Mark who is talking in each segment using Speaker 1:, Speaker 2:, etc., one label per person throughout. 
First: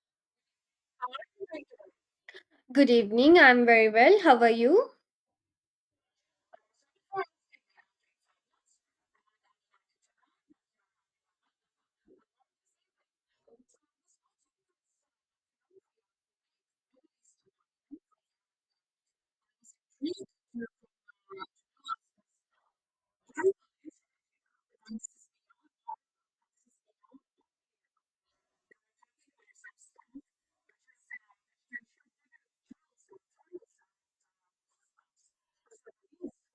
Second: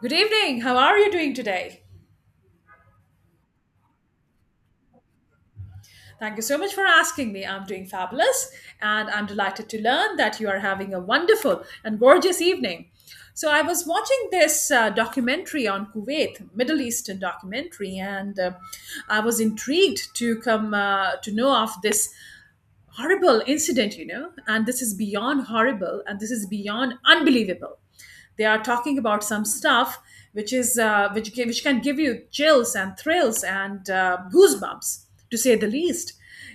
Speaker 1: Good evening. How are you doing today?
Speaker 2: Good evening. I'm very well. How are you?
Speaker 1: Thank you so much for asking me. I'm doing fabulous and I'm delighted to learn that you are having a wonderful and gorgeous evening. So, I was watching this documentary on Kuwait, Middle Eastern documentary, and I was intrigued to come to know of this horrible incident, you know, and this is beyond horrible and this is beyond unbelievable. They are talking about some stuff which is which can give you chills and thrills and goosebumps, to say the least,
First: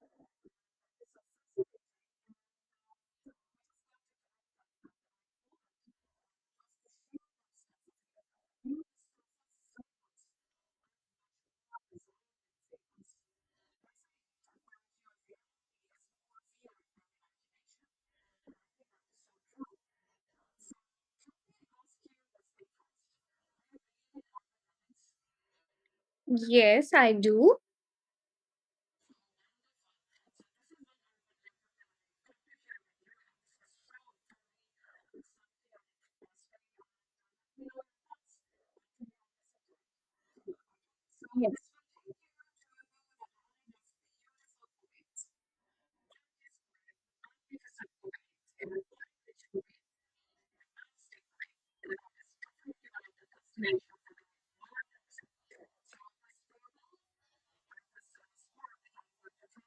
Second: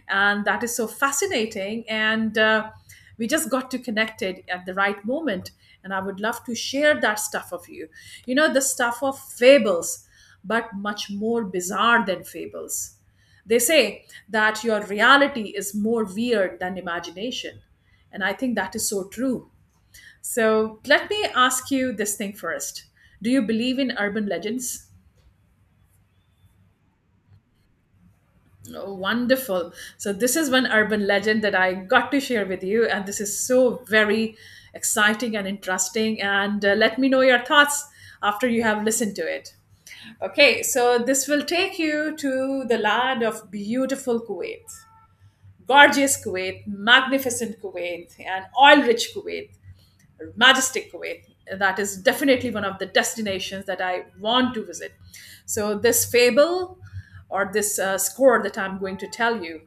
Speaker 1: and that is so fascinating. And we just got to connected at the right moment, and I would love to share that stuff of you. You know, the stuff of fables, but much more bizarre than fables. They say that your reality is more weird than imagination. And I think that is so true. So let me ask you this thing first. Do you believe in urban legends?
Speaker 2: Yes, I do.
Speaker 1: Oh, wonderful. So, this is one urban legend that I got to share with you, and this is so very exciting and interesting. And let me know your thoughts after you have listened to it. Okay, so this will take you to the land of beautiful Kuwait, gorgeous Kuwait, magnificent Kuwait, and oil rich Kuwait, majestic Kuwait. That is definitely one of the destinations that I want to visit. So, this fable or this score that I'm going to tell you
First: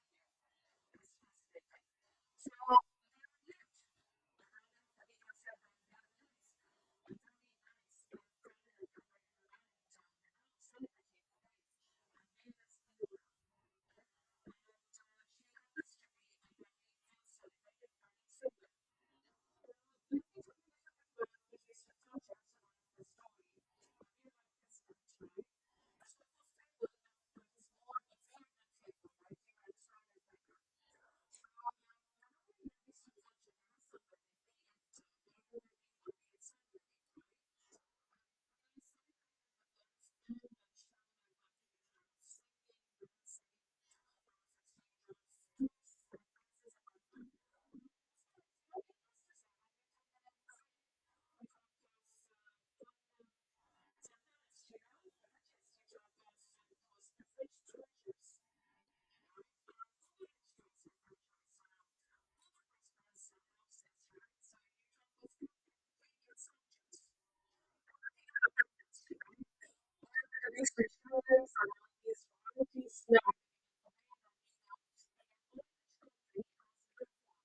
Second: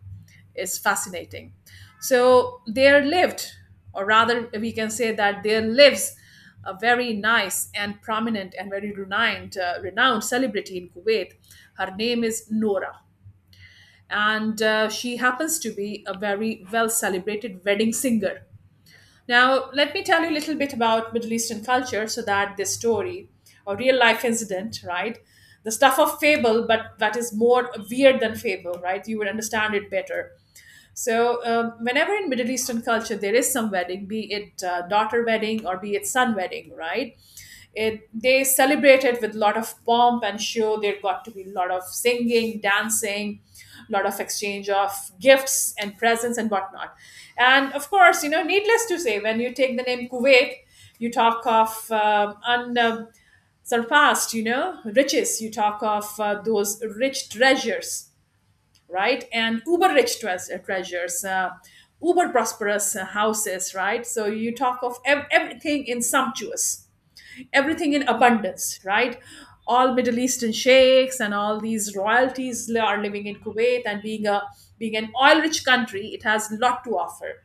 Speaker 1: is fascinating. So, there lived, or rather, we can say that there lives a very nice and prominent and very renowned, renowned celebrity in Kuwait. Her name is Nora and she happens to be a very well celebrated wedding singer. Now, let me tell you a little bit about Middle Eastern culture so that this story or real life incident, right? The stuff of fable, but that is more weird than fable, right? You would understand it better. So, whenever in Middle Eastern culture there is some wedding, be it daughter wedding or be it son wedding, right? They celebrate it with a lot of pomp and show. There got to be a lot of singing, dancing, a lot of exchange of gifts and presents and whatnot. And of course, you know, needless to say, when you take the name Kuwait, you talk of un. Surpassed, you know, riches. You talk of those rich treasures, right? And treasures, uber prosperous houses, right? So you talk of everything in sumptuous, everything in abundance, right? All Middle Eastern sheikhs and all these are living in Kuwait, and being an oil rich country, it has a lot to offer.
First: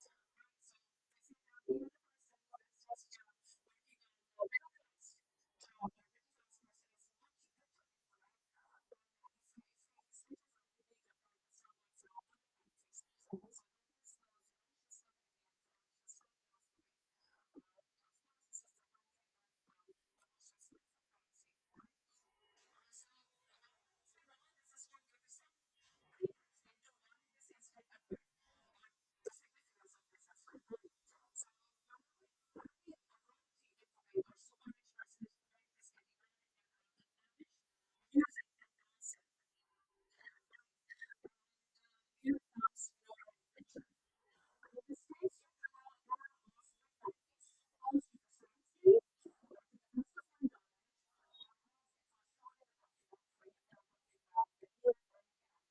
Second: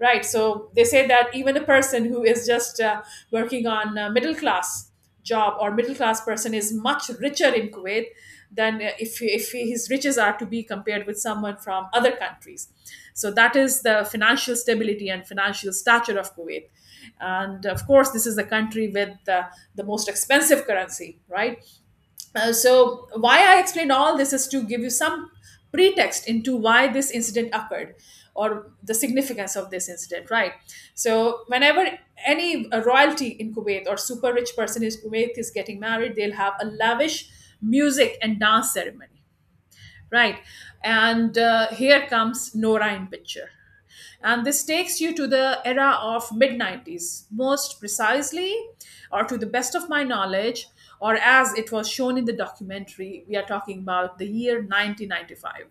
Speaker 1: Right, so they say that even a person who is just working on middle class job or middle class person is much richer in Kuwait than if his riches are to be compared with someone from other countries. So that is the financial stability and financial stature of Kuwait. And of course, this is the country with the most expensive currency, right? So why I explain all this is to give you some pretext into why this incident occurred, or the significance of this incident, right? So whenever any royalty in Kuwait or super rich person in Kuwait is getting married, they'll have a lavish music and dance ceremony, right? And here comes Nora in picture. And this takes you to the era of mid 90s, most precisely, or to the best of my knowledge, or as it was shown in the documentary, we are talking about the year 1995.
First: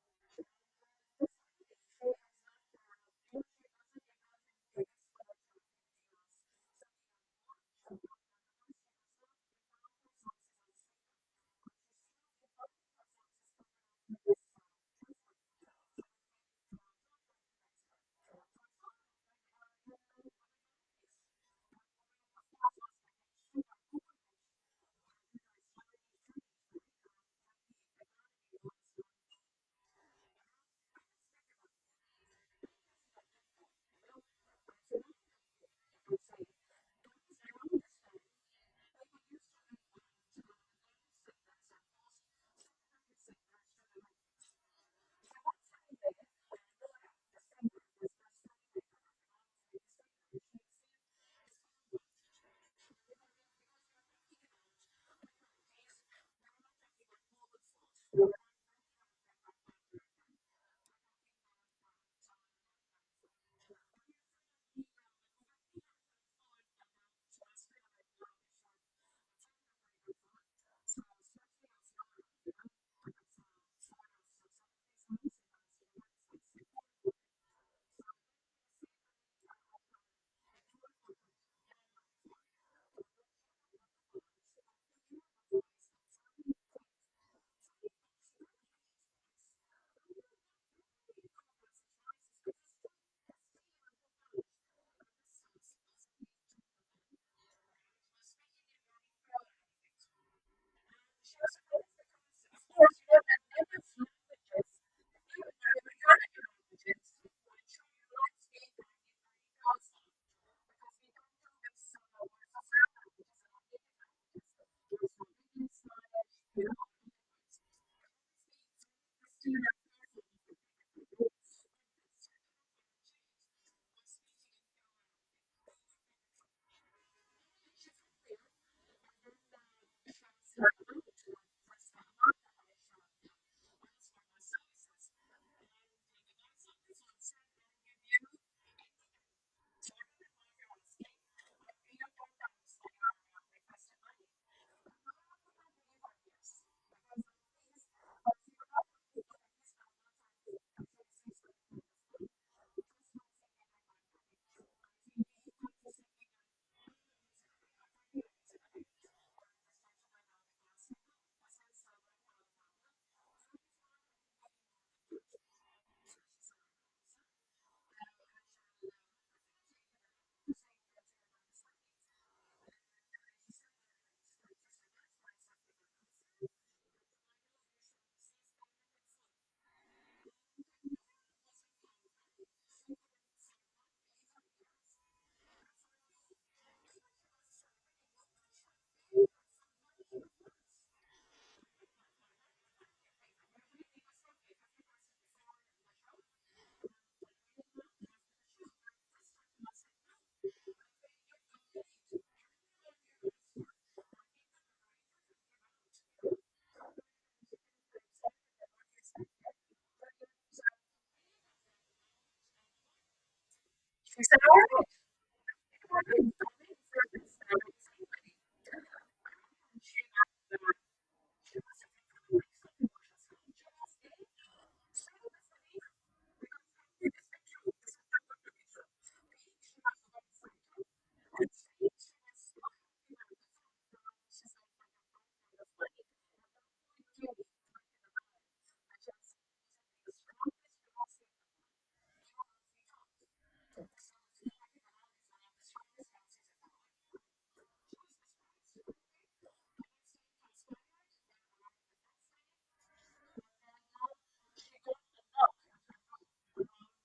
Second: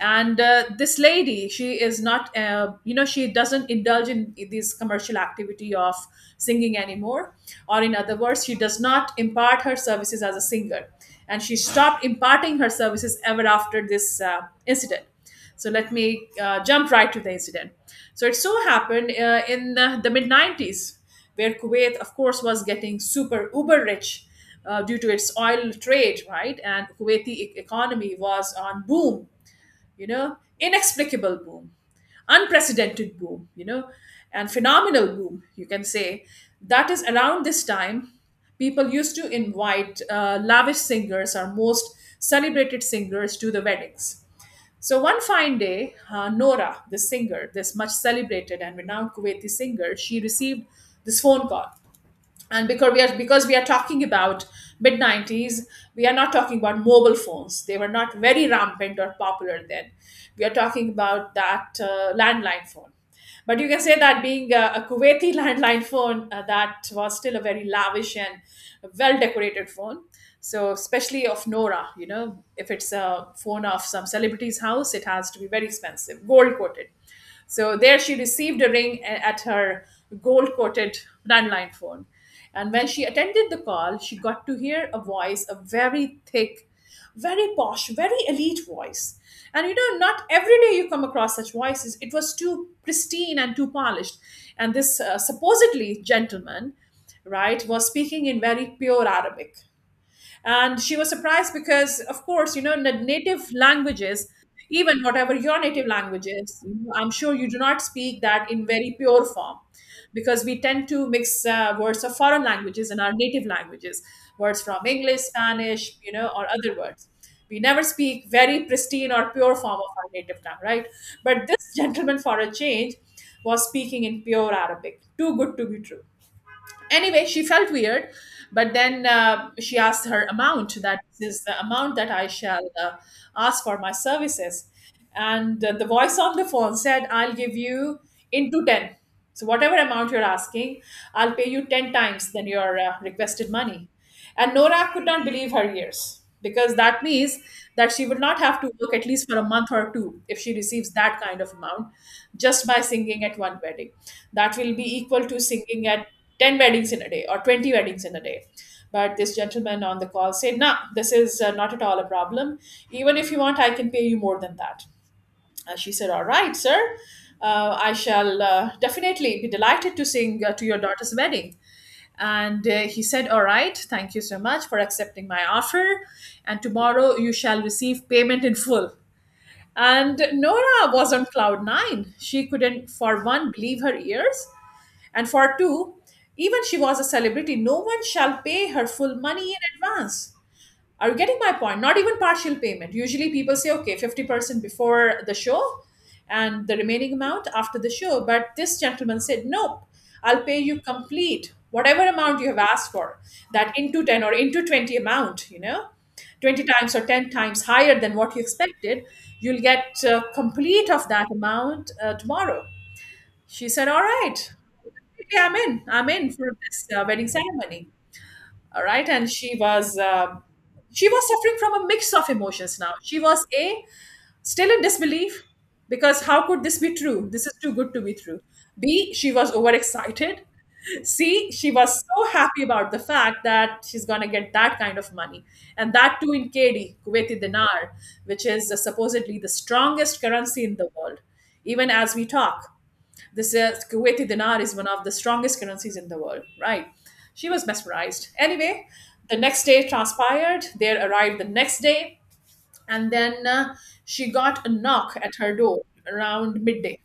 Speaker 1: And this lady, she is not you know, she doesn't indulge in this commercial activity of singing anymore, or in other words, she does not impart her services as a singer, and she stopped imparting her services ever after this incident. So let me jump right to the incident. So it so happened in the mid 90s, where Kuwait of course was getting super uber rich due to its oil trade, right? And economy was on boom, you know, inexplicable boom, unprecedented boom, you know, and phenomenal boom, you can say. That is around this time, people used to invite lavish singers or most celebrated singers to the weddings. So one fine day, Nora, the singer, this much celebrated and renowned Kuwaiti singer, she received this phone call. And because we are talking about mid 90s, we are not talking about mobile phones, they were not very rampant or popular then. We are talking about that landline phone, but you can say that being a Kuwaiti landline phone, that was still a very lavish and well decorated phone. So especially of Nora, you know, if it's a phone of some celebrity's house, it has to be very expensive, gold coated. So there she received a ring at her gold coated landline phone. And when she attended the call, she got to hear a voice, a very thick, very posh, very elite voice. And you know, not every day you come across such voices. It was too pristine and too polished. And this supposedly gentleman, right, was speaking in very pure Arabic, and she was surprised because of course, you know, in the native languages, even whatever your native language is, I'm sure you do not speak that in very pure form, because we tend to mix words of foreign languages in our native languages, words from English, Spanish, you know, or other words. We never speak very pristine or pure form of our native tongue, right? But this gentleman, for a change, was speaking in pure Arabic, too good to be true. Anyway, she felt weird, but then she asked her amount, that is the amount that I shall ask for my services. And the voice on the phone said, I'll give you into 10. So whatever amount you're asking, I'll pay you 10 times than your requested money. And Nora could not believe her ears, because that means that she would not have to work at least for a month or two if she receives that kind of amount just by singing at one wedding. That will be equal to singing at 10 weddings in a day or 20 weddings in a day. But this gentleman on the call said, "No, this is not at all a problem. Even if you want, I can pay you more than that." She said, "All right, sir, I shall definitely be delighted to sing to your daughter's wedding." And he said, "All right, thank you so much for accepting my offer. And tomorrow you shall receive payment in full." And Nora was on cloud nine. She couldn't, for one, believe her ears. And for two, even she was a celebrity, no one shall pay her full money in advance. Are you getting my point? Not even partial payment. Usually people say, okay, 50% before the show and the remaining amount after the show. But this gentleman said, nope, I'll pay you complete, whatever amount you have asked for, that into 10 or into 20 amount, you know, 20 times or 10 times higher than what you expected. You'll get complete of that amount tomorrow. She said, all right, okay, I'm in. I'm in for this wedding ceremony. All right. And she was suffering from a mix of emotions. Now, she was a, still in disbelief, because how could this be true, this is too good to be true. B, she was overexcited. C, she was so happy about the fact that she's going to get that kind of money, and that too in KD, Kuwaiti dinar, which is supposedly the strongest currency in the world. Even as we talk, this is Kuwaiti dinar is one of the strongest currencies in the world, right? She was mesmerized. Anyway, the next day transpired. They arrived the next day, and then she got a knock at her door around midday,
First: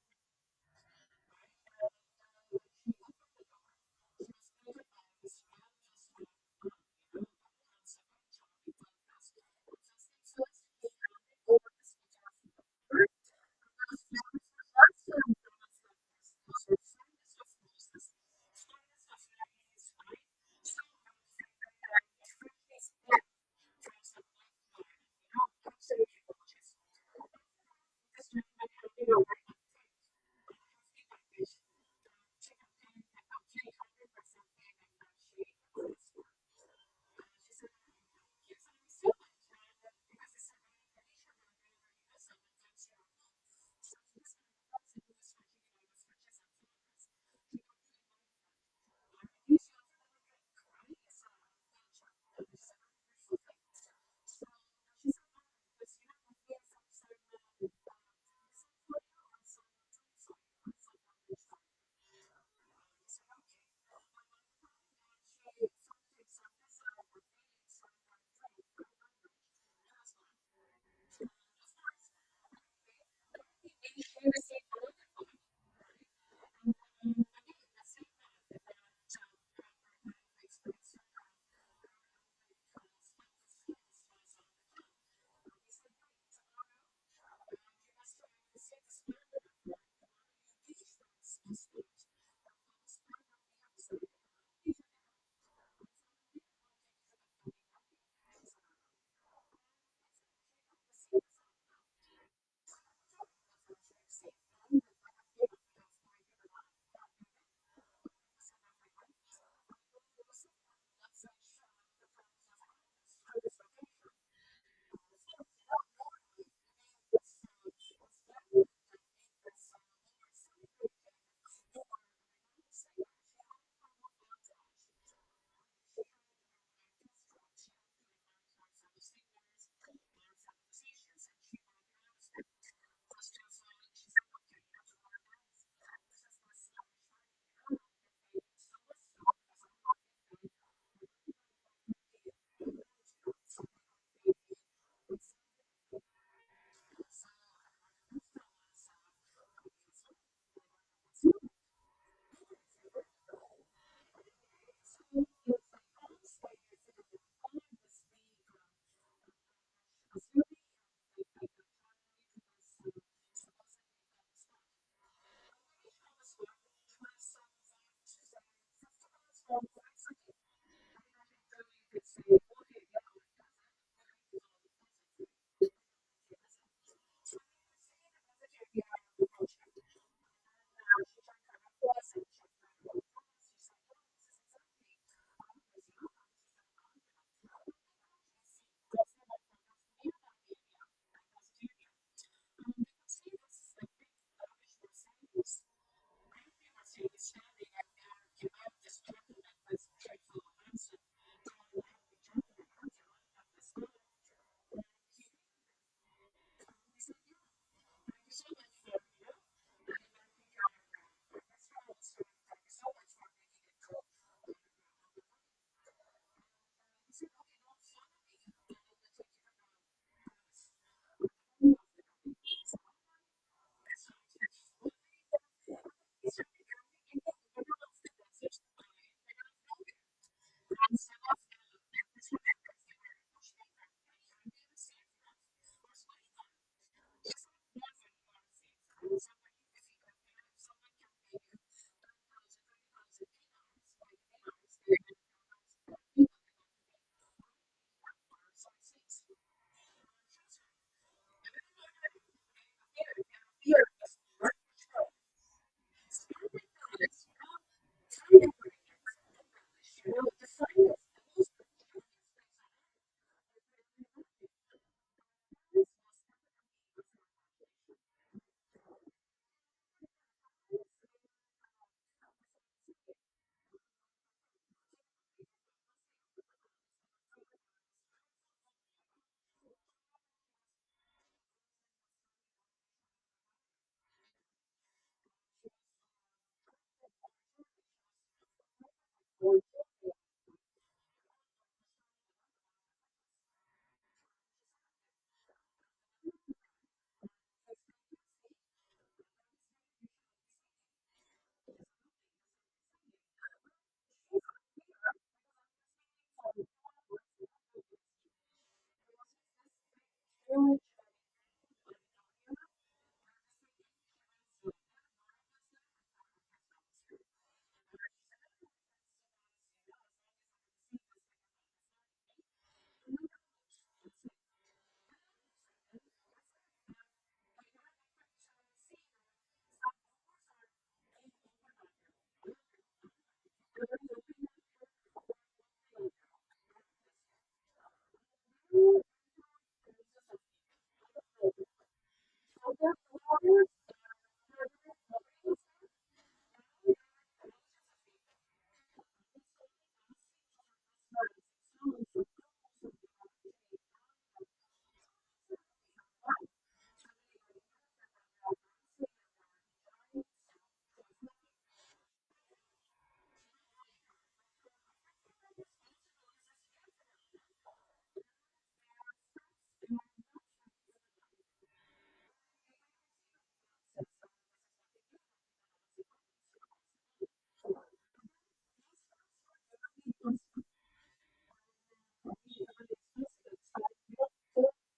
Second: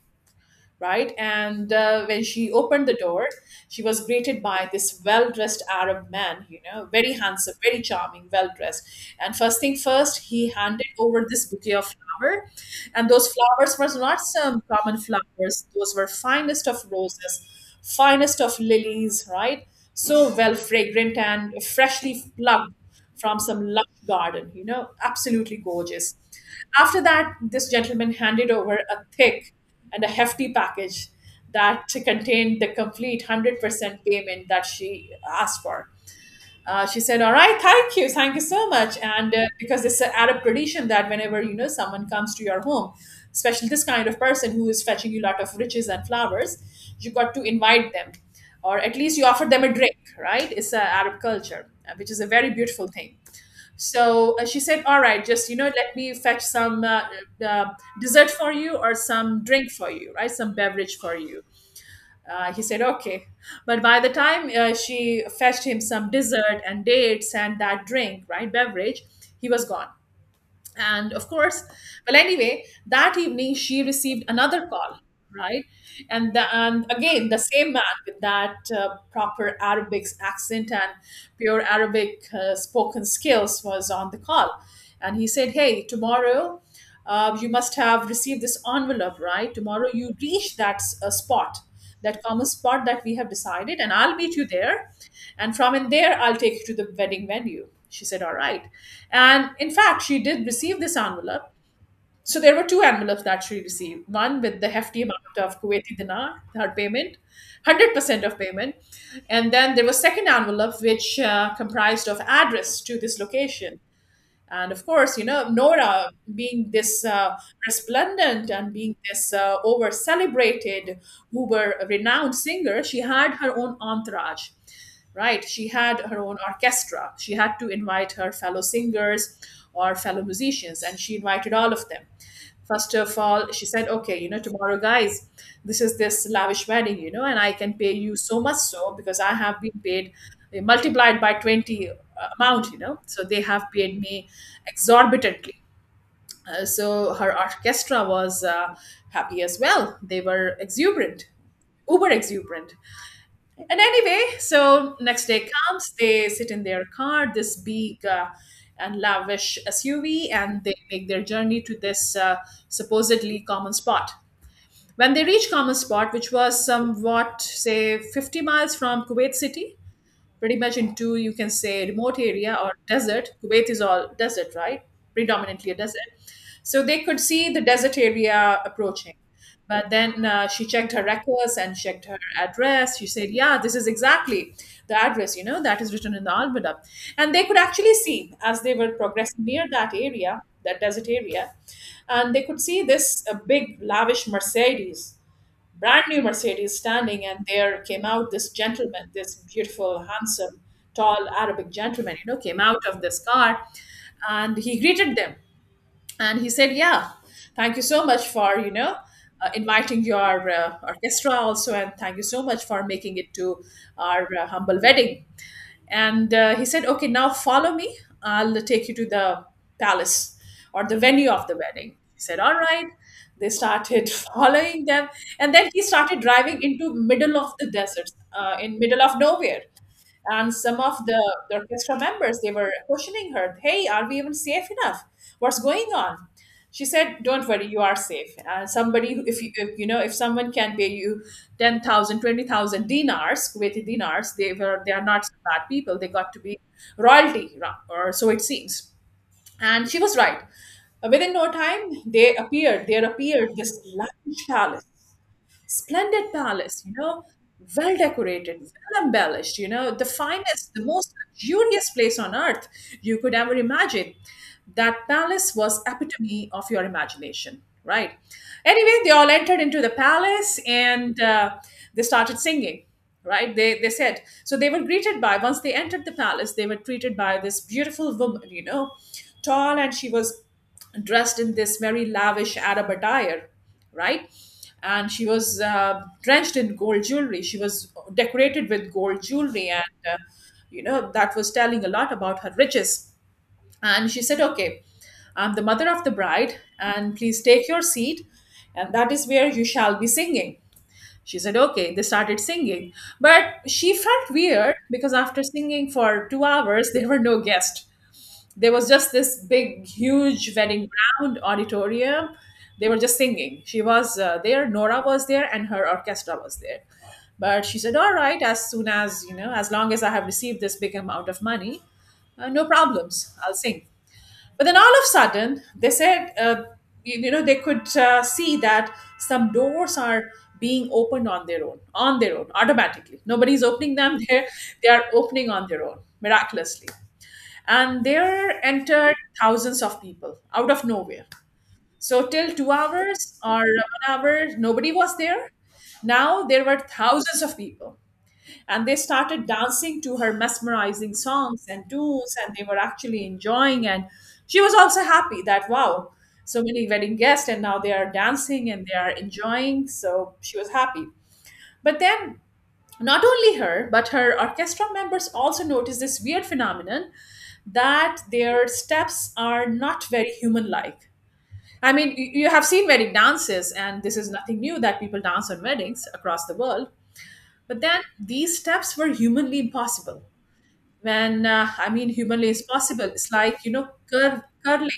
Speaker 1: right? And when she opened the door, she was greeted by this well dressed Arab man, you know, very handsome, very charming, well dressed. And first thing first, he handed over this bouquet of flower. And those flowers were not some common flowers, those were finest of roses, finest of lilies, right? So well fragrant and freshly plucked from some lush garden, you know, absolutely gorgeous. After that, this gentleman handed over a thick and a hefty package that contained the complete 100% payment that she asked for. She said, "All right, thank you so much." And Because it's an Arab tradition that whenever, you know, someone comes to your home, especially this kind of person who is fetching you a lot of riches and flowers, you got to invite them, or at least you offer them a drink. Right? It's an Arab culture, which is a very beautiful thing. So she said, "All right, just, you know, let me fetch some uh, dessert for you or some drink for you, right? Some beverage for you." He said, "Okay," but by the time she fetched him some dessert and dates and that drink, right, beverage, he was gone. And of course, well, anyway, that evening she received another call, right. And again the same man with that proper Arabic accent and pure Arabic spoken skills was on the call. And he said, "Hey, tomorrow you must have received this envelope, right? Tomorrow you reach that spot, that common spot that we have decided, and I'll meet you there. And from in there, I'll take you to the wedding venue." She said, "All right." And in fact, she did receive this envelope. So there were two envelopes that she received, one with the hefty amount of Kuwaiti dinar, her payment, 100% of payment. And then there was second envelope, which comprised of address to this location. And of course, you know, Nora, being this resplendent and being this over celebrated, uber renowned singer, she had her own entourage, right? She had her own orchestra. She had to invite her fellow singers or fellow musicians, and she invited all of them. First of all, she said, "Okay, you know, tomorrow, guys, this is this lavish wedding, you know, and I can pay you so much so because I have been paid multiplied by 20 amount, you know. So they have paid me exorbitantly." So her orchestra was happy as well. They were exuberant, uber exuberant. And anyway, so next day comes, they sit in their car, this big and lavish SUV, and they make their journey to this supposedly common spot. When they reach common spot, which was somewhat, say, 50 miles from Kuwait City, pretty much into, you can say, remote area or desert. Kuwait is all desert, right? Predominantly a desert. So they could see the desert area approaching, but then she checked her records and checked her address. She said, "Yeah, this is exactly the address, you know, that is written in the almanac." And they could actually see, as they were progressing near that area, that desert area, and they could see this big, lavish Mercedes, brand new Mercedes standing, and there came out this gentleman, this beautiful, handsome, tall Arabic gentleman, you know, came out of this car. And he greeted them and he said, "Yeah, thank you so much for, you know, inviting your orchestra also, and thank you so much for making it to our humble wedding." And he said, "Okay, now follow me. I'll take you to the palace or the venue of the wedding." He said, "All right." They started following them. And then he started driving into middle of the desert, in middle of nowhere. And some of the orchestra members, they were questioning her, "Hey, are we even safe enough? What's going on?" She said, "Don't worry, you are safe. And somebody who- if, you know, if someone can pay you 10,000, 20,000 dinars, Kuwaiti dinars, they are not so bad people. They got to be royalty, or so it seems." And she was right. Within no time, they appeared there appeared this large palace. Splendid palace, you know, well decorated, well embellished, you know, the finest, the most luxurious place on earth you could ever imagine. That palace was epitome of your imagination, right? Anyway, they all entered into the palace, and they started singing. Right they said so They were greeted by, once they entered the palace, they were treated by this beautiful woman, you know, tall. And she was dressed in this very lavish Arab attire, right? And she was drenched in gold jewelry. She was decorated with gold jewelry, and you know, that was telling a lot about her riches. And she said, "Okay, I'm the mother of the bride, and please take your seat, and that is where you shall be singing." She said, "Okay." They started singing, but she felt weird because after singing for 2 hours, there were no guests. There was just this big, huge wedding ground auditorium. They were just singing. She was there Nora was there, and her orchestra was there. But she said, "All right, as soon as, you know, as long as I have received this big amount of money, no problems, I'll sing." But then, all of a sudden, they said, you, you know, they could see that some doors are being opened on their own, on their own, automatically, nobody's opening them. They are opening on their own, miraculously. And there entered thousands of people out of nowhere. So till 2 hours or one hour, nobody was there. Now there were thousands of people, and they started dancing to her mesmerizing songs and tunes, and they were actually enjoying. And she was also happy that wow, so many wedding guests, and now they are dancing and they are enjoying. So she was happy. But then, not only her, but her orchestra members also noticed this weird phenomenon that their steps are not very human like. I mean, you have seen wedding dances, and this is nothing new, that people dance on weddings across the world. But then these steps were humanly impossible. When I mean, humanly is possible, it's like, you know, curve, curling.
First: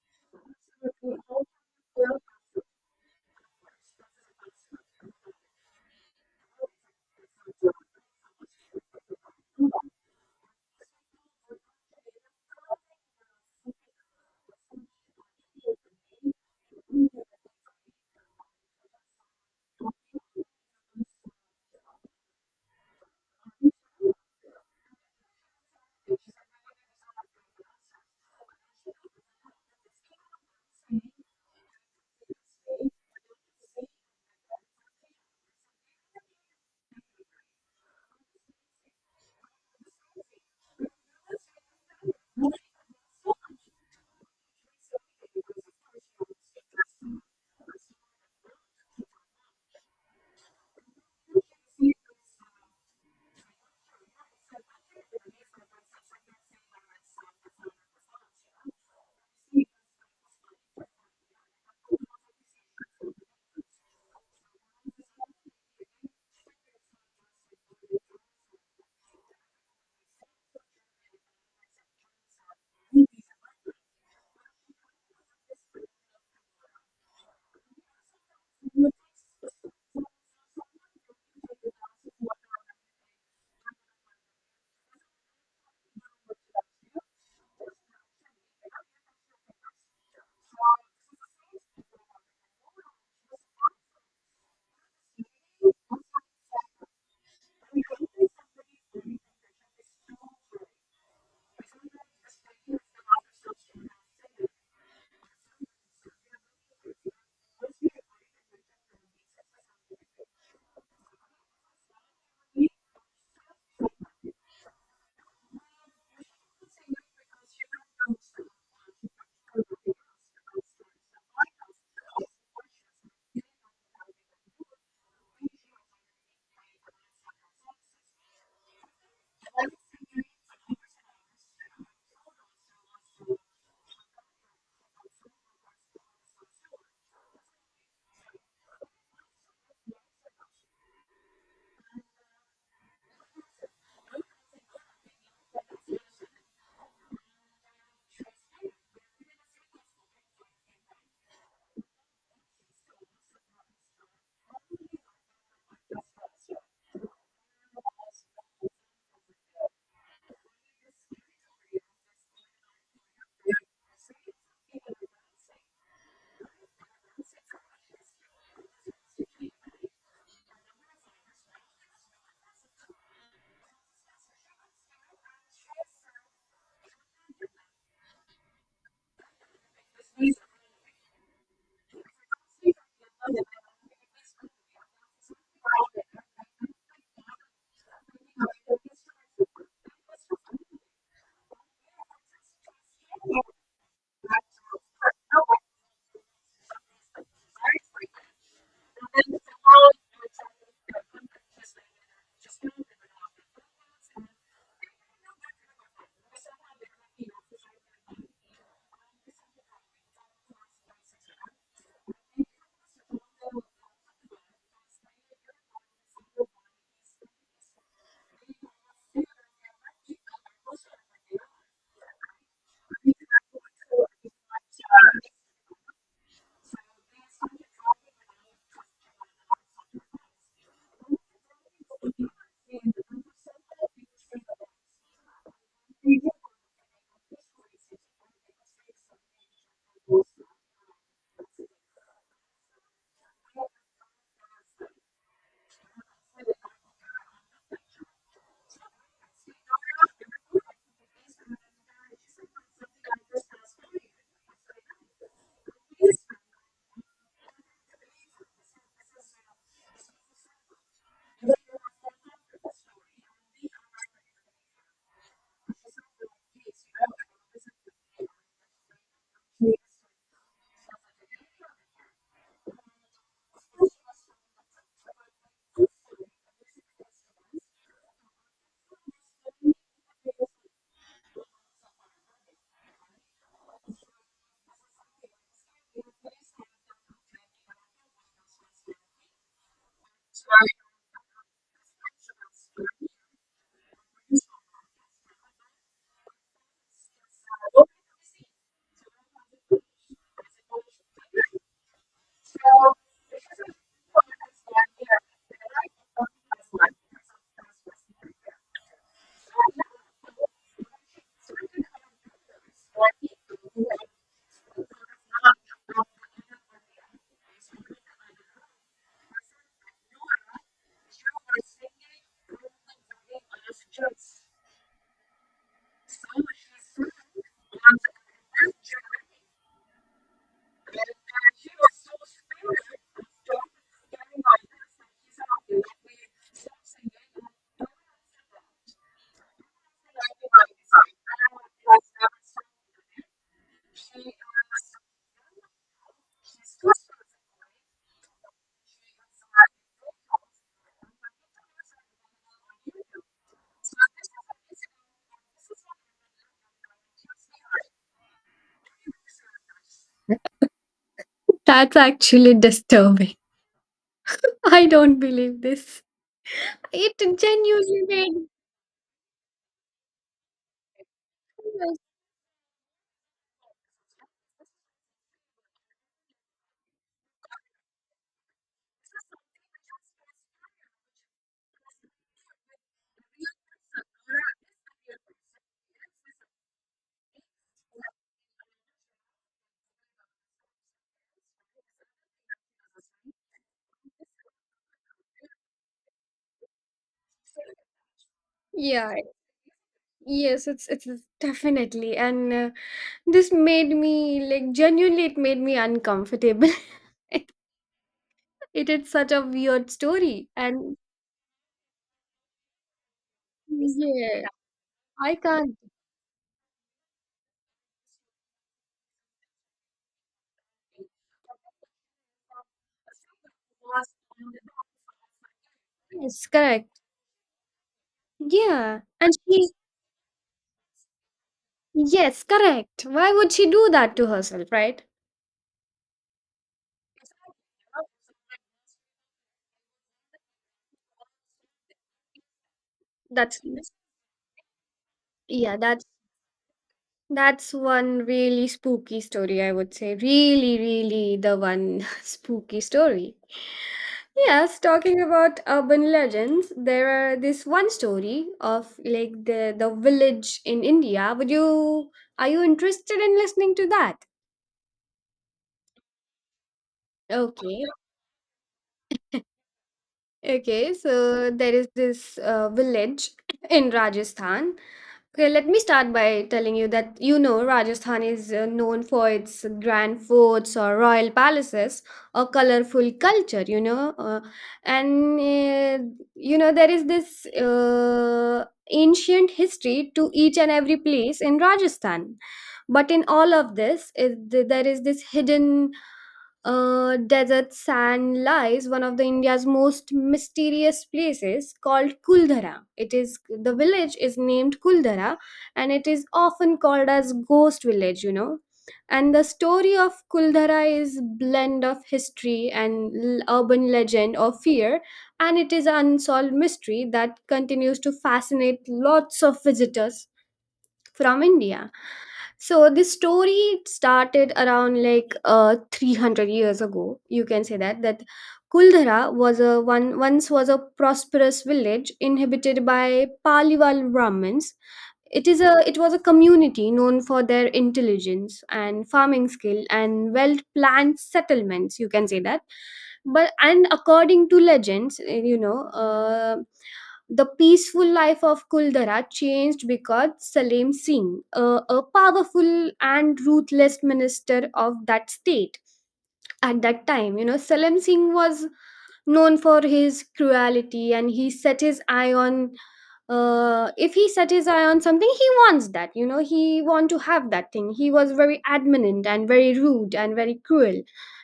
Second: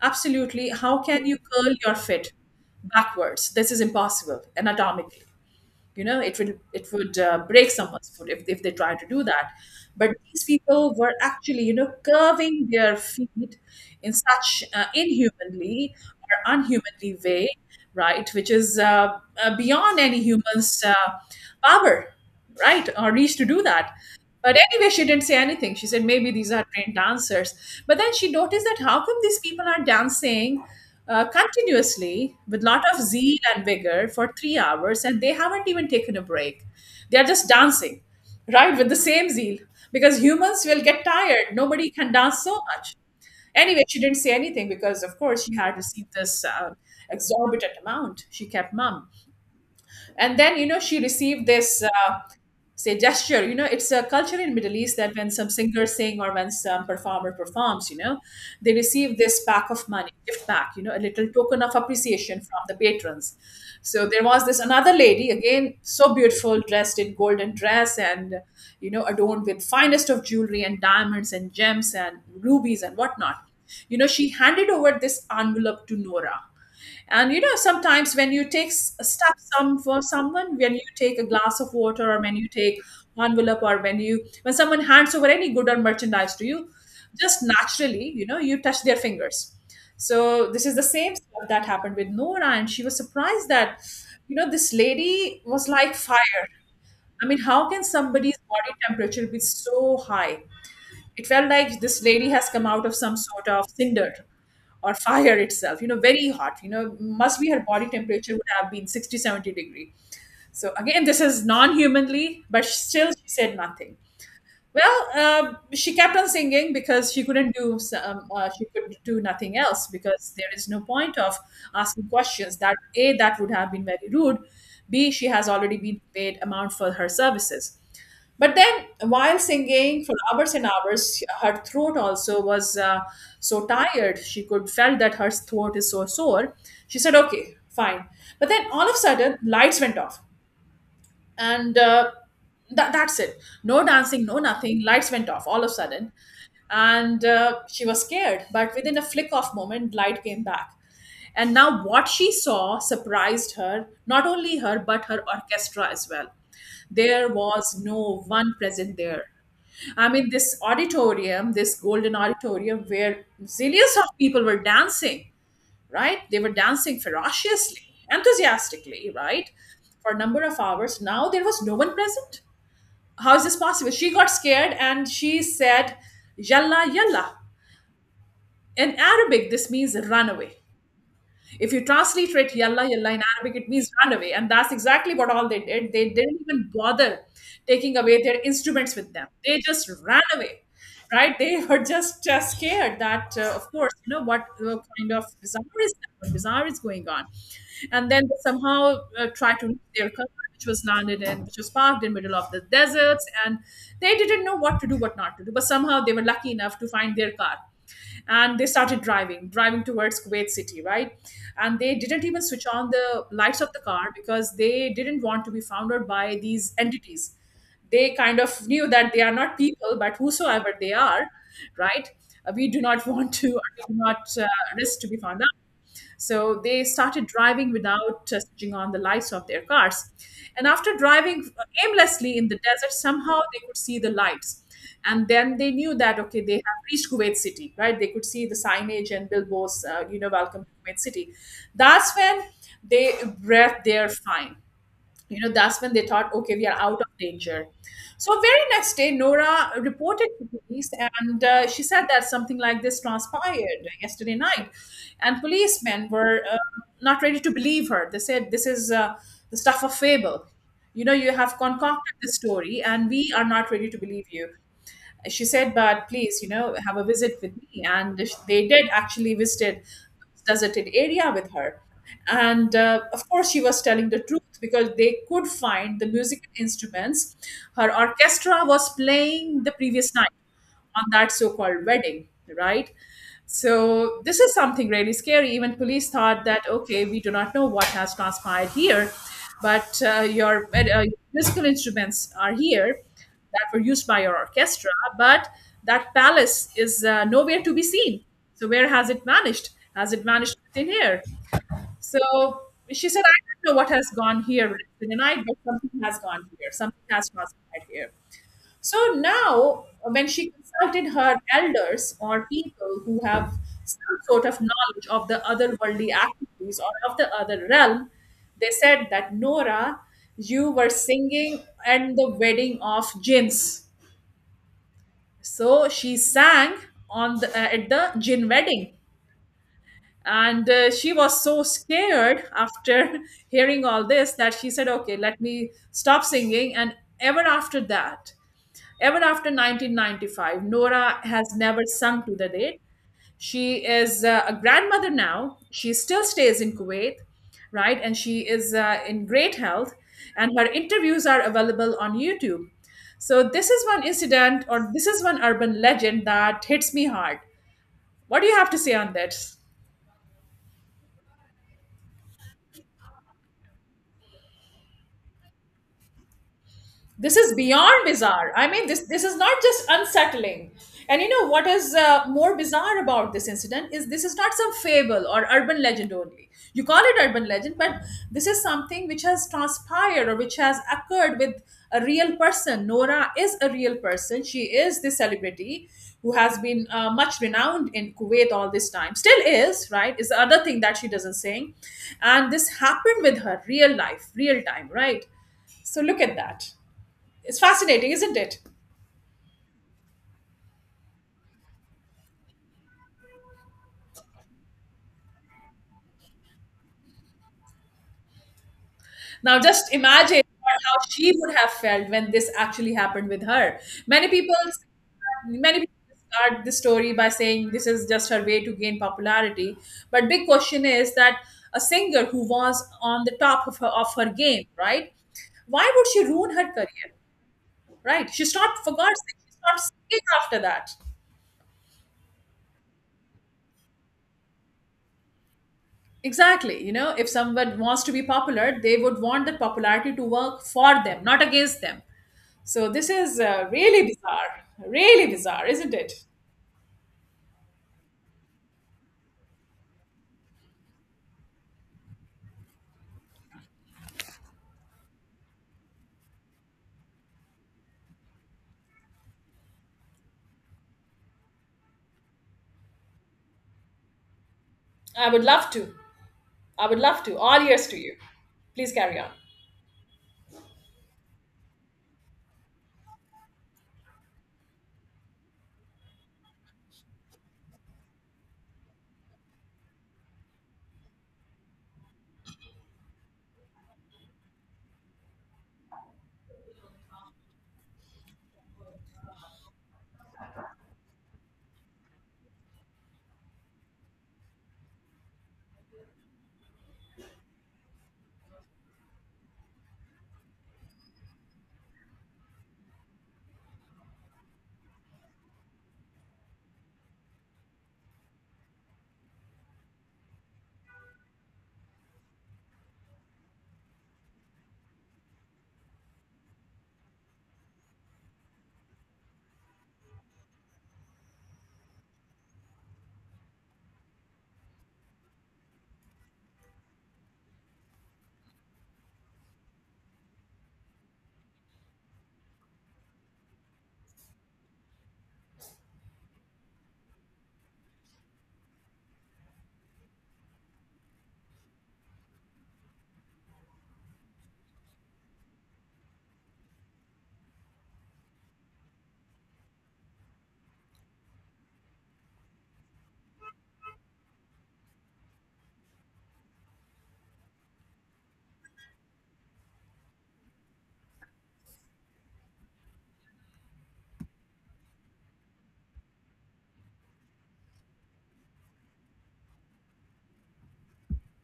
Speaker 1: Absolutely. How can you curl your foot backwards? This is impossible anatomically. You know, it would break someone's foot if they try to do that. But these people were actually, you know, curving their feet in such inhumanly or unhumanly way, right, which is beyond any human's power, right, or reach to do that. But anyway, she didn't say anything. She said, "Maybe these are trained dancers." But then she noticed that how come these people are dancing continuously with lot of zeal and vigor for 3 hours, and they haven't even taken a break. They are just dancing, right, with the same zeal, because humans will get tired. Nobody can dance so much. Anyway, she didn't say anything because of course she had received this exorbitant amount. She kept mum. And then, you know, she received this say, gesture. You know, it's a culture in Middle East that when some singer sing or when some performer performs, you know, they receive this pack of money, gift pack, you know, a little token of appreciation from the patrons. So there was this another lady, again, so beautiful, dressed in golden dress, and, you know, adorned with finest of jewelry and diamonds and gems and rubies and whatnot. You know, she handed over this envelope to Nora. And, you know, sometimes when you take stuff some for someone, when you take a glass of water, or when you take envelope, or when you, when someone hands over any good or merchandise to you, just naturally, you know, you touch their fingers. So this is the same stuff that happened with Nora, and she was surprised that, you know, this lady was like fire. I mean, how can somebody's body temperature be so high? It felt like this lady has come out of some sort of cinder or fire itself. You know, very hot, you know, must be her body temperature would have been 60, 70 degree. So again, this is non-humanly, but still she said nothing. Well, she kept on singing because she couldn't do some, she could do nothing else, because there is no point of asking questions. That, A, that would have been very rude. B, she has already been paid amount for her services. But then, while singing for hours and hours, her throat also was so tired. She could felt that her throat is so sore. She said, "Okay, fine." But then, all of a sudden, lights went off, and that's it. No dancing, no nothing. Lights went off all of a sudden. And she was scared, but within a flick of moment, light came back. And now what she saw surprised her, not only her, but her orchestra as well. There was no one present there. I mean, this auditorium, this golden auditorium where zillions of people were dancing, right? They were dancing ferociously, enthusiastically, right? For a number of hours. Now there was no one present. How is this possible? She got scared and she said, "Yalla, yalla." In Arabic, this means run away. If you translate it yalla yalla in Arabic, it means run away. And that's exactly what all they did. They didn't even bother taking away their instruments with them. They just ran away. Right? They were just scared that, of course, you know, what kind of bizarre is that? What bizarre is going on? And then they somehow tried to reach their car, which was parked in middle of the deserts. And they didn't know what to do, what not to do. But somehow they were lucky enough to find their car, and they started driving towards Kuwait City, right? And they didn't even switch on the lights of the car because they didn't want to be found out by these entities. They kind of knew that they are not people, but whosoever they are, right. We do not want to we do not risk to be found out. So they started driving without switching on the lights of their cars. And after driving aimlessly in the desert, somehow they could see the lights. And then they knew that, okay, they have reached Kuwait City, right? They could see the signage and billboards, you know, welcome to Kuwait City. That's when they read their fine, you know. That's when they thought, okay, we are out of danger. So very next day, Nora reported to police, and she said that something like this transpired yesterday night. And policemen were not ready to believe her. They said, this is the stuff of fable. You know, you have concocted this story and we are not ready to believe you. She said, but please, you know, have a visit with me. And they did actually visited deserted area with her. And of course, she was telling the truth because they could find the musical instruments. Her orchestra was playing the previous night on that so-called wedding, right? So this is something really scary. Even police thought that, okay, we do not know what has transpired here, but your musical instruments are here that were used by your orchestra, but that palace is nowhere to be seen. So where has it vanished? Has it vanished within here? So she said, I don't know what has gone here in the night, but something has gone here. Something has transpired here. So now, when she consulted her elders or people who have some sort of knowledge of the otherworldly activities or of the other realm, they said that, Nora, you were singing at the wedding of jinns. So she sang on the, at the jinn wedding. And she was so scared after hearing all this that she said, okay, let me stop singing. And ever after 1995, Nora has never sunk to the date. She is a grandmother now. She still stays in Kuwait, right? And she is in great health, and her interviews are available on YouTube. So, this is one incident, or this is one urban legend that hits me hard. What do you have to say on that?
Speaker 2: That's actually disturbing. I don't believe this. It
Speaker 1: This is
Speaker 2: genuinely
Speaker 1: beyond
Speaker 2: made.
Speaker 1: bizarre. I mean, this is not just unsettling. And you know what is
Speaker 2: Yes.
Speaker 1: more bizarre about this incident is, this is not some fable or urban legend only. You call it urban legend, but this is something which has transpired or which has occurred with a real person. Nora is a real person. She is this celebrity who has been much renowned in Kuwait all this time, still is, right? Is the other thing that she doesn't sing, and this happened with her, real life, real time, right? So look at that. It's fascinating, isn't it?
Speaker 2: Yeah. Yes, it's definitely and this made me like genuinely it made me uncomfortable. it, it is such a
Speaker 1: Now,
Speaker 2: weird
Speaker 1: just imagine
Speaker 2: story
Speaker 1: how
Speaker 2: and
Speaker 1: she would have felt when this actually happened with her. Many
Speaker 2: yeah,
Speaker 1: people,
Speaker 2: I can't.
Speaker 1: many people discard the story by saying this is just her way to gain popularity. But big question is that, a singer who was on the top of her game, right? Why would she
Speaker 2: Yes,
Speaker 1: ruin her
Speaker 2: correct.
Speaker 1: career? Right? She's not, for
Speaker 2: Yeah.
Speaker 1: God's
Speaker 2: And
Speaker 1: sake, she's
Speaker 2: she
Speaker 1: not singing after that.
Speaker 2: yes, correct. Why would she do that to herself, right?
Speaker 1: Exactly. You know, if someone wants to be popular, they would want the popularity to work for them, not against them. So this is
Speaker 2: That's
Speaker 1: really bizarre,
Speaker 2: yeah,
Speaker 1: isn't it?
Speaker 2: that's one really spooky story, I would say. Really, really the one spooky story. Yes, talking about urban legends, there are this one story of like the village in India. Would you are you interested in listening to that?
Speaker 1: I would love to. I would love to. All
Speaker 2: Okay.
Speaker 1: ears to you. Please carry on.
Speaker 2: Okay, so there is this village in Rajasthan. Okay, let me start by telling you that you know Rajasthan is known for its grand forts or royal palaces or colorful culture, you know. And You know, there is this ancient history to each and every place in Rajasthan. But in all of this, there is this hidden, desert sand lies one of the India's most mysterious places called Kuldhara. It is, the village is named Kuldhara, and it is often called as ghost village. You know, and the story of Kuldhara is blend of history and urban legend or fear, and it is an unsolved mystery that continues to fascinate lots of visitors from India. So this story started around like 300 years ago. You can say that Kuldhara was a one once was a prosperous village inhabited by Paliwal Brahmins. It is, a it was a community known for their intelligence and farming skill and well planned settlements. You can say that, but and according to legends, the peaceful life of Kuldara changed because Salim Singh, a powerful and ruthless minister of that state at that time, you know, Salim Singh was known for his cruelty and he set his eye on, if he set his eye on something he wants that, you know, he want to have that thing. He was very adamant and very rude and very cruel,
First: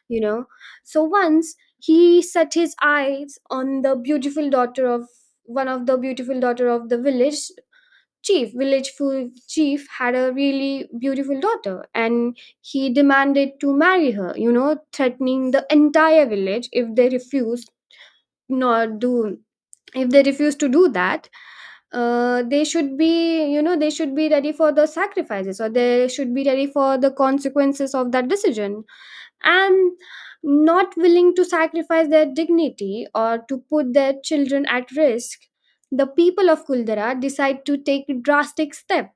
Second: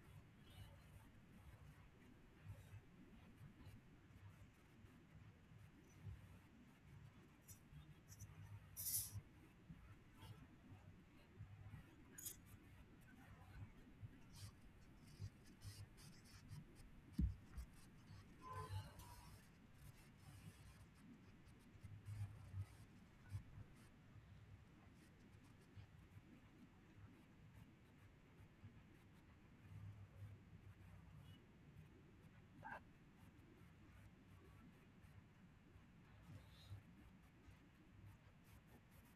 Speaker 2: you know. So once he set his eyes on the beautiful daughter of, one of the beautiful daughter of the village chief, village chief had a really beautiful daughter and he demanded to marry her, you know, threatening the entire village if they refused, not do if they refuse to do that, they should be, you know, they should be ready for the sacrifices or they should be ready for the consequences of that decision. And not willing to sacrifice their dignity or to put their children at risk, the people of Kuldara decide to take drastic steps.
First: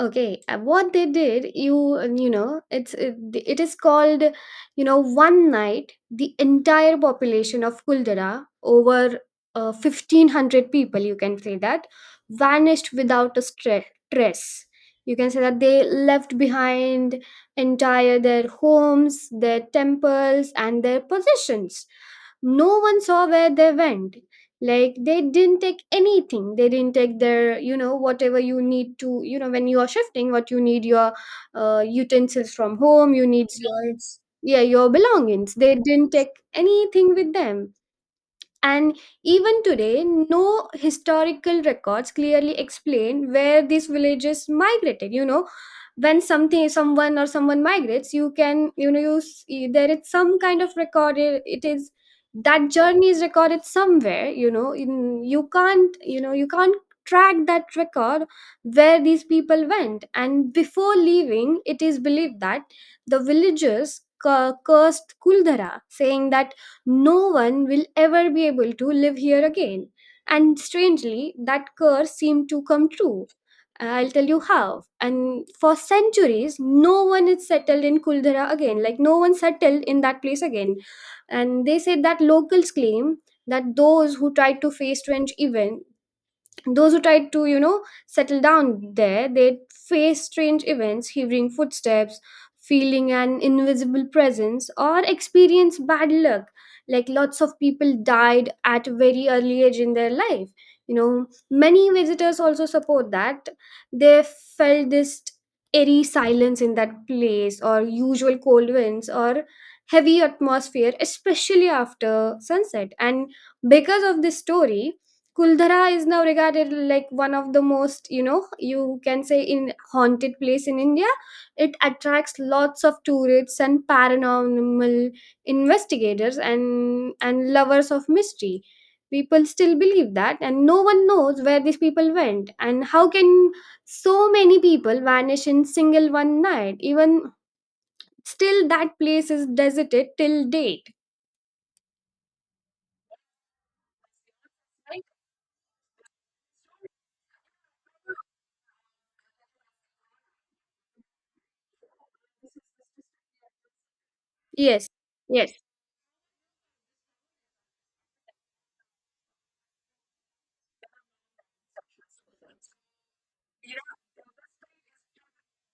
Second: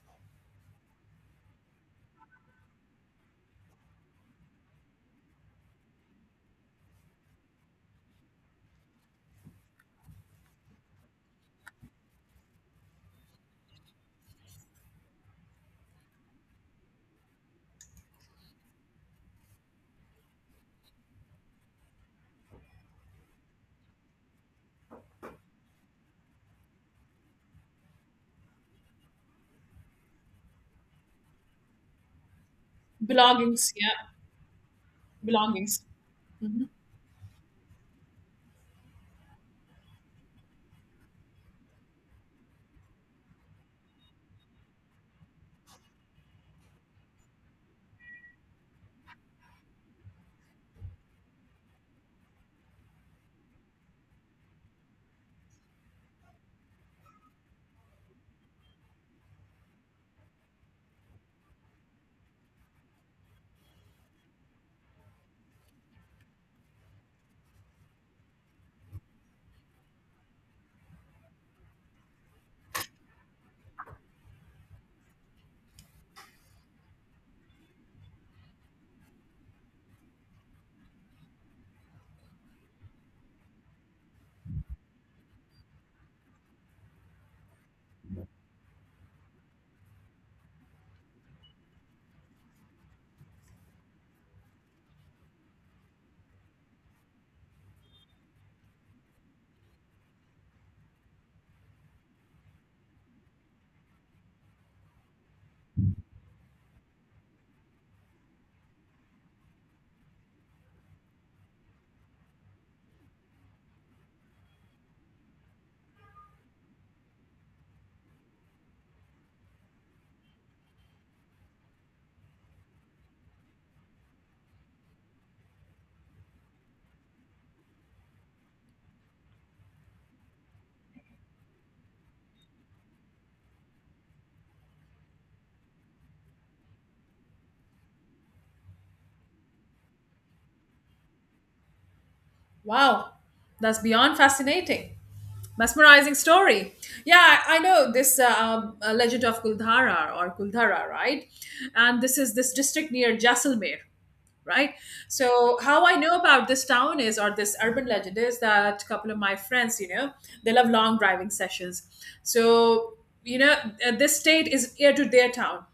Speaker 2: Okay, what they did, you know, it is called, you know, one night the entire population of Kuldara, over 1,500 people, you can say that, vanished without a trace. You can say that they left behind entire their homes, their temples, and their possessions. No one saw where they went. Like, they didn't take anything. They didn't take their, you know, whatever you need to, you know, when you are shifting, what you need, your, utensils from home, you need
Speaker 1: Belongings,
Speaker 2: your,
Speaker 1: yeah,
Speaker 2: yeah, your belongings. They
Speaker 1: belongings.
Speaker 2: didn't take anything with them. And even today, no historical records clearly explain where these villages migrated. You know, when something, someone or someone migrates, you can, you know, you see, there is some kind of record. It is that journey is recorded somewhere. You know, in, you can't, you know, you can't track that record where these people went. And before leaving, it is believed that the villagers cursed Kuldhara, saying that no one will ever be able to live here again. And strangely, that curse seemed to come true. I'll tell you how. And for centuries, no one is settled in Kuldhara again. Like, no one settled in that place again. And they said that locals claim that those who tried to, you know, settle down there, they faced strange events, hearing footsteps, feeling an invisible presence, or experienced bad luck. Like lots of people died at a very early age in their life. You know, many visitors also support that they felt this eerie silence in that place, or usual cold winds, or heavy atmosphere, especially after sunset. And because of this story, Kuldhara is now regarded like one of the most, you know, you can say in haunted place in India. It attracts lots of tourists and paranormal investigators and lovers of mystery. People still believe that, and no one knows where these people went and how can so many people vanish in single one night. Even still, that place is deserted till date.
Speaker 1: Wow, that's beyond fascinating. Mesmerizing story. Yeah, I know this legend of Kuldhara or Kuldhara, right? And this is this district near Jaisalmer, right.
Speaker 2: Yes.
Speaker 1: So
Speaker 2: Yes.
Speaker 1: how I know about this town is, or this urban legend is, that a couple of my friends, you know, they love long driving sessions. So, you know, this state is near to their town,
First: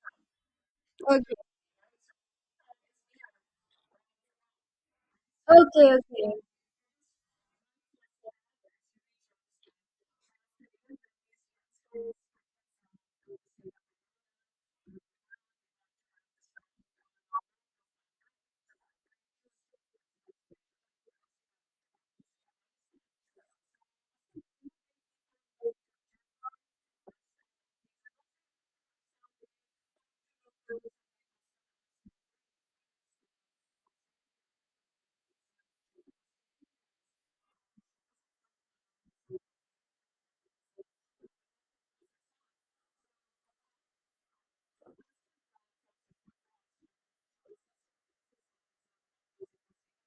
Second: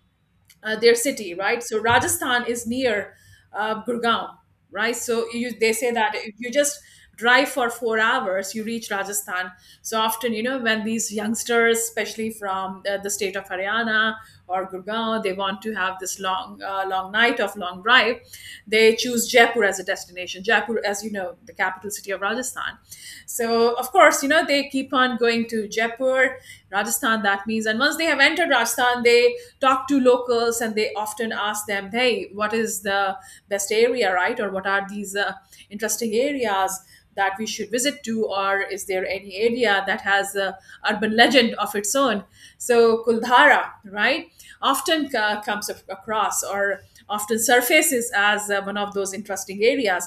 Speaker 1: their
Speaker 2: Okay.
Speaker 1: city, right? So Rajasthan is near Gurgaon, right? So you, they say
Speaker 2: Okay.
Speaker 1: that if
Speaker 2: Okay.
Speaker 1: you just drive for 4 hours, you reach Rajasthan. So often, you know, when these youngsters, especially from the state of Haryana or Gurgaon, they want to have this long, long night of long drive, they choose Jaipur as a destination. Jaipur, as you know, the capital city of Rajasthan. So of course, you know, they keep on going to Jaipur, Rajasthan, that means. And once they have entered Rajasthan, they talk to locals and they often ask them, hey, what is the best area, right? Or what are these interesting areas that we should visit to? Or is there any area that has a urban legend of its own? So, Kuldhara, right, often comes across or often surfaces as one of those interesting areas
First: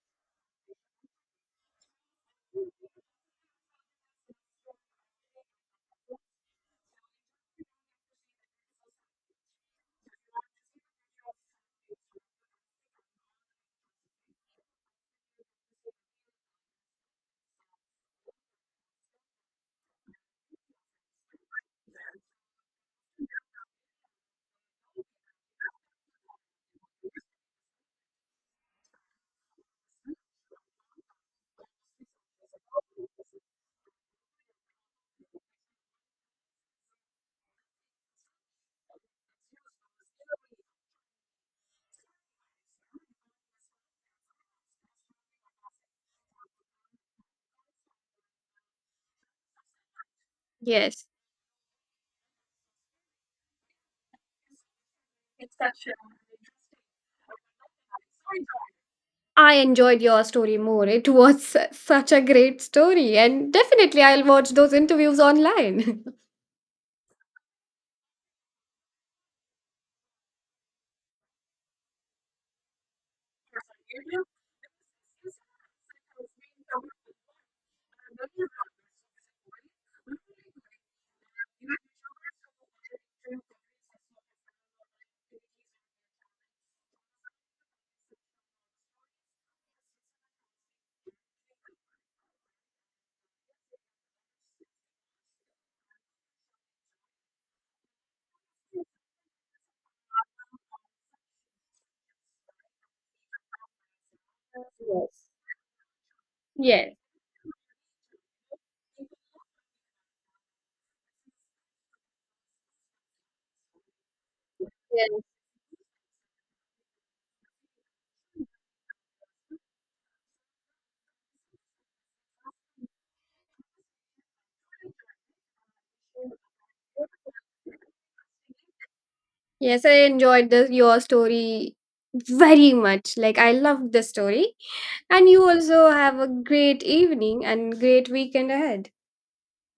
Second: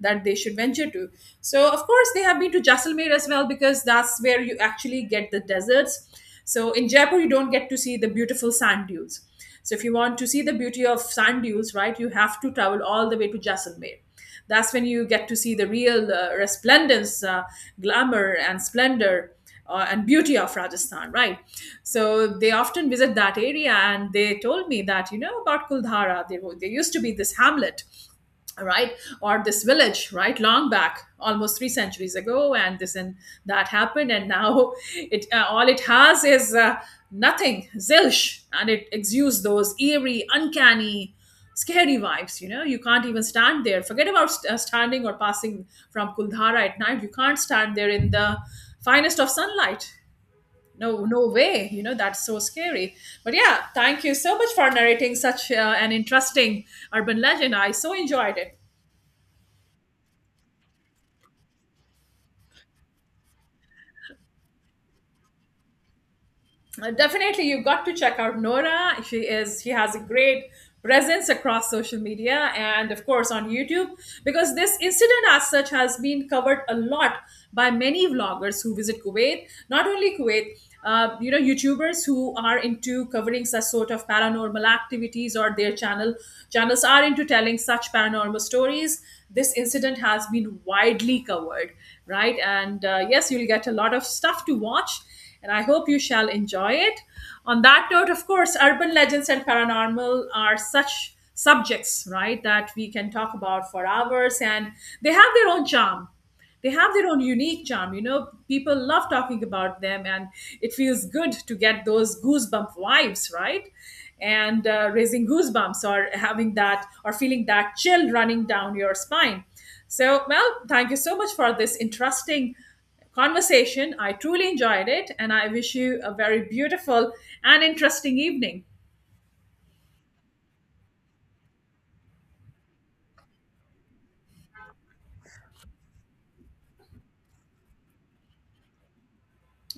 Speaker 1: that they should venture to. So, of course, they have been to Jaisalmer as well because that's where you actually get the deserts. So, in Jaipur, you don't get to see the beautiful sand dunes. So, if you want to see the beauty of sand dunes, right, you have to travel all the way to Jaisalmer. That's when you get to see the real resplendence, glamour, and splendor and beauty of Rajasthan, right? So they often visit that area, and they told me that, you know, about Kuldhara, there, there used to be this hamlet, right, or this village, right, long back almost three centuries ago, and this, and that happened, and now it, all it has is nothing, zilch, and it exudes those eerie, uncanny, scary vibes. You know, you can't even stand there, forget about standing or passing from Kuldhara at night. You can't stand there in the finest of sunlight. No,
Speaker 2: Yes.
Speaker 1: no way, you know, that's so scary. But yeah, thank you so much for narrating such an interesting urban legend. I so enjoyed it.
Speaker 2: I enjoyed your story more. It was such a great story, and definitely I'll watch those interviews online.
Speaker 1: Definitely you've got to check out Nora. She is she has a great presence across social media and of course on YouTube, because this incident as such has been covered a lot by many vloggers who visit Kuwait, not only Kuwait. You know, YouTubers who are into covering such sort of paranormal activities, or their channels are into telling such paranormal stories, this incident has been widely covered, right? And yes, you'll get a lot of stuff to watch, and I hope you shall enjoy it. On that note, of course, urban legends and paranormal are such subjects, right, that we can talk about for hours, and they have their own charm. They
Speaker 2: Yes.
Speaker 1: have their own unique charm. You know, people love talking about them, and it feels good to get those goosebump vibes, right? And
Speaker 2: Yes.
Speaker 1: raising goosebumps, or having that, or feeling that chill running down your spine. So, Mel, thank you so much for this interesting conversation. I truly enjoyed it, and I wish you a very beautiful and interesting evening.
Speaker 2: Yes, I enjoyed your story very much. Like, I loved the story. And you also have a great evening and great weekend ahead.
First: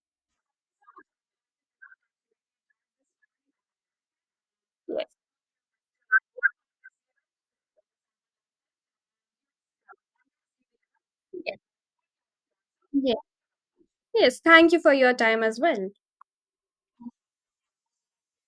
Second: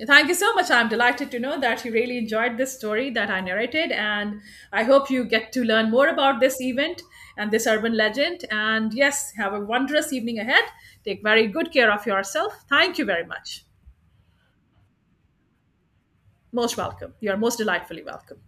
Speaker 1: Thank you so much. I'm delighted to know that you really enjoyed this story that I narrated, and I
Speaker 2: Yes.
Speaker 1: hope you get to learn more about this event and this urban legend. And yes, have a wondrous evening ahead. Take very good care of yourself. Thank you
Speaker 2: Yes,
Speaker 1: very much.
Speaker 2: yes. Thank you for your time as well.
Speaker 1: Most welcome. You are most delightfully welcome.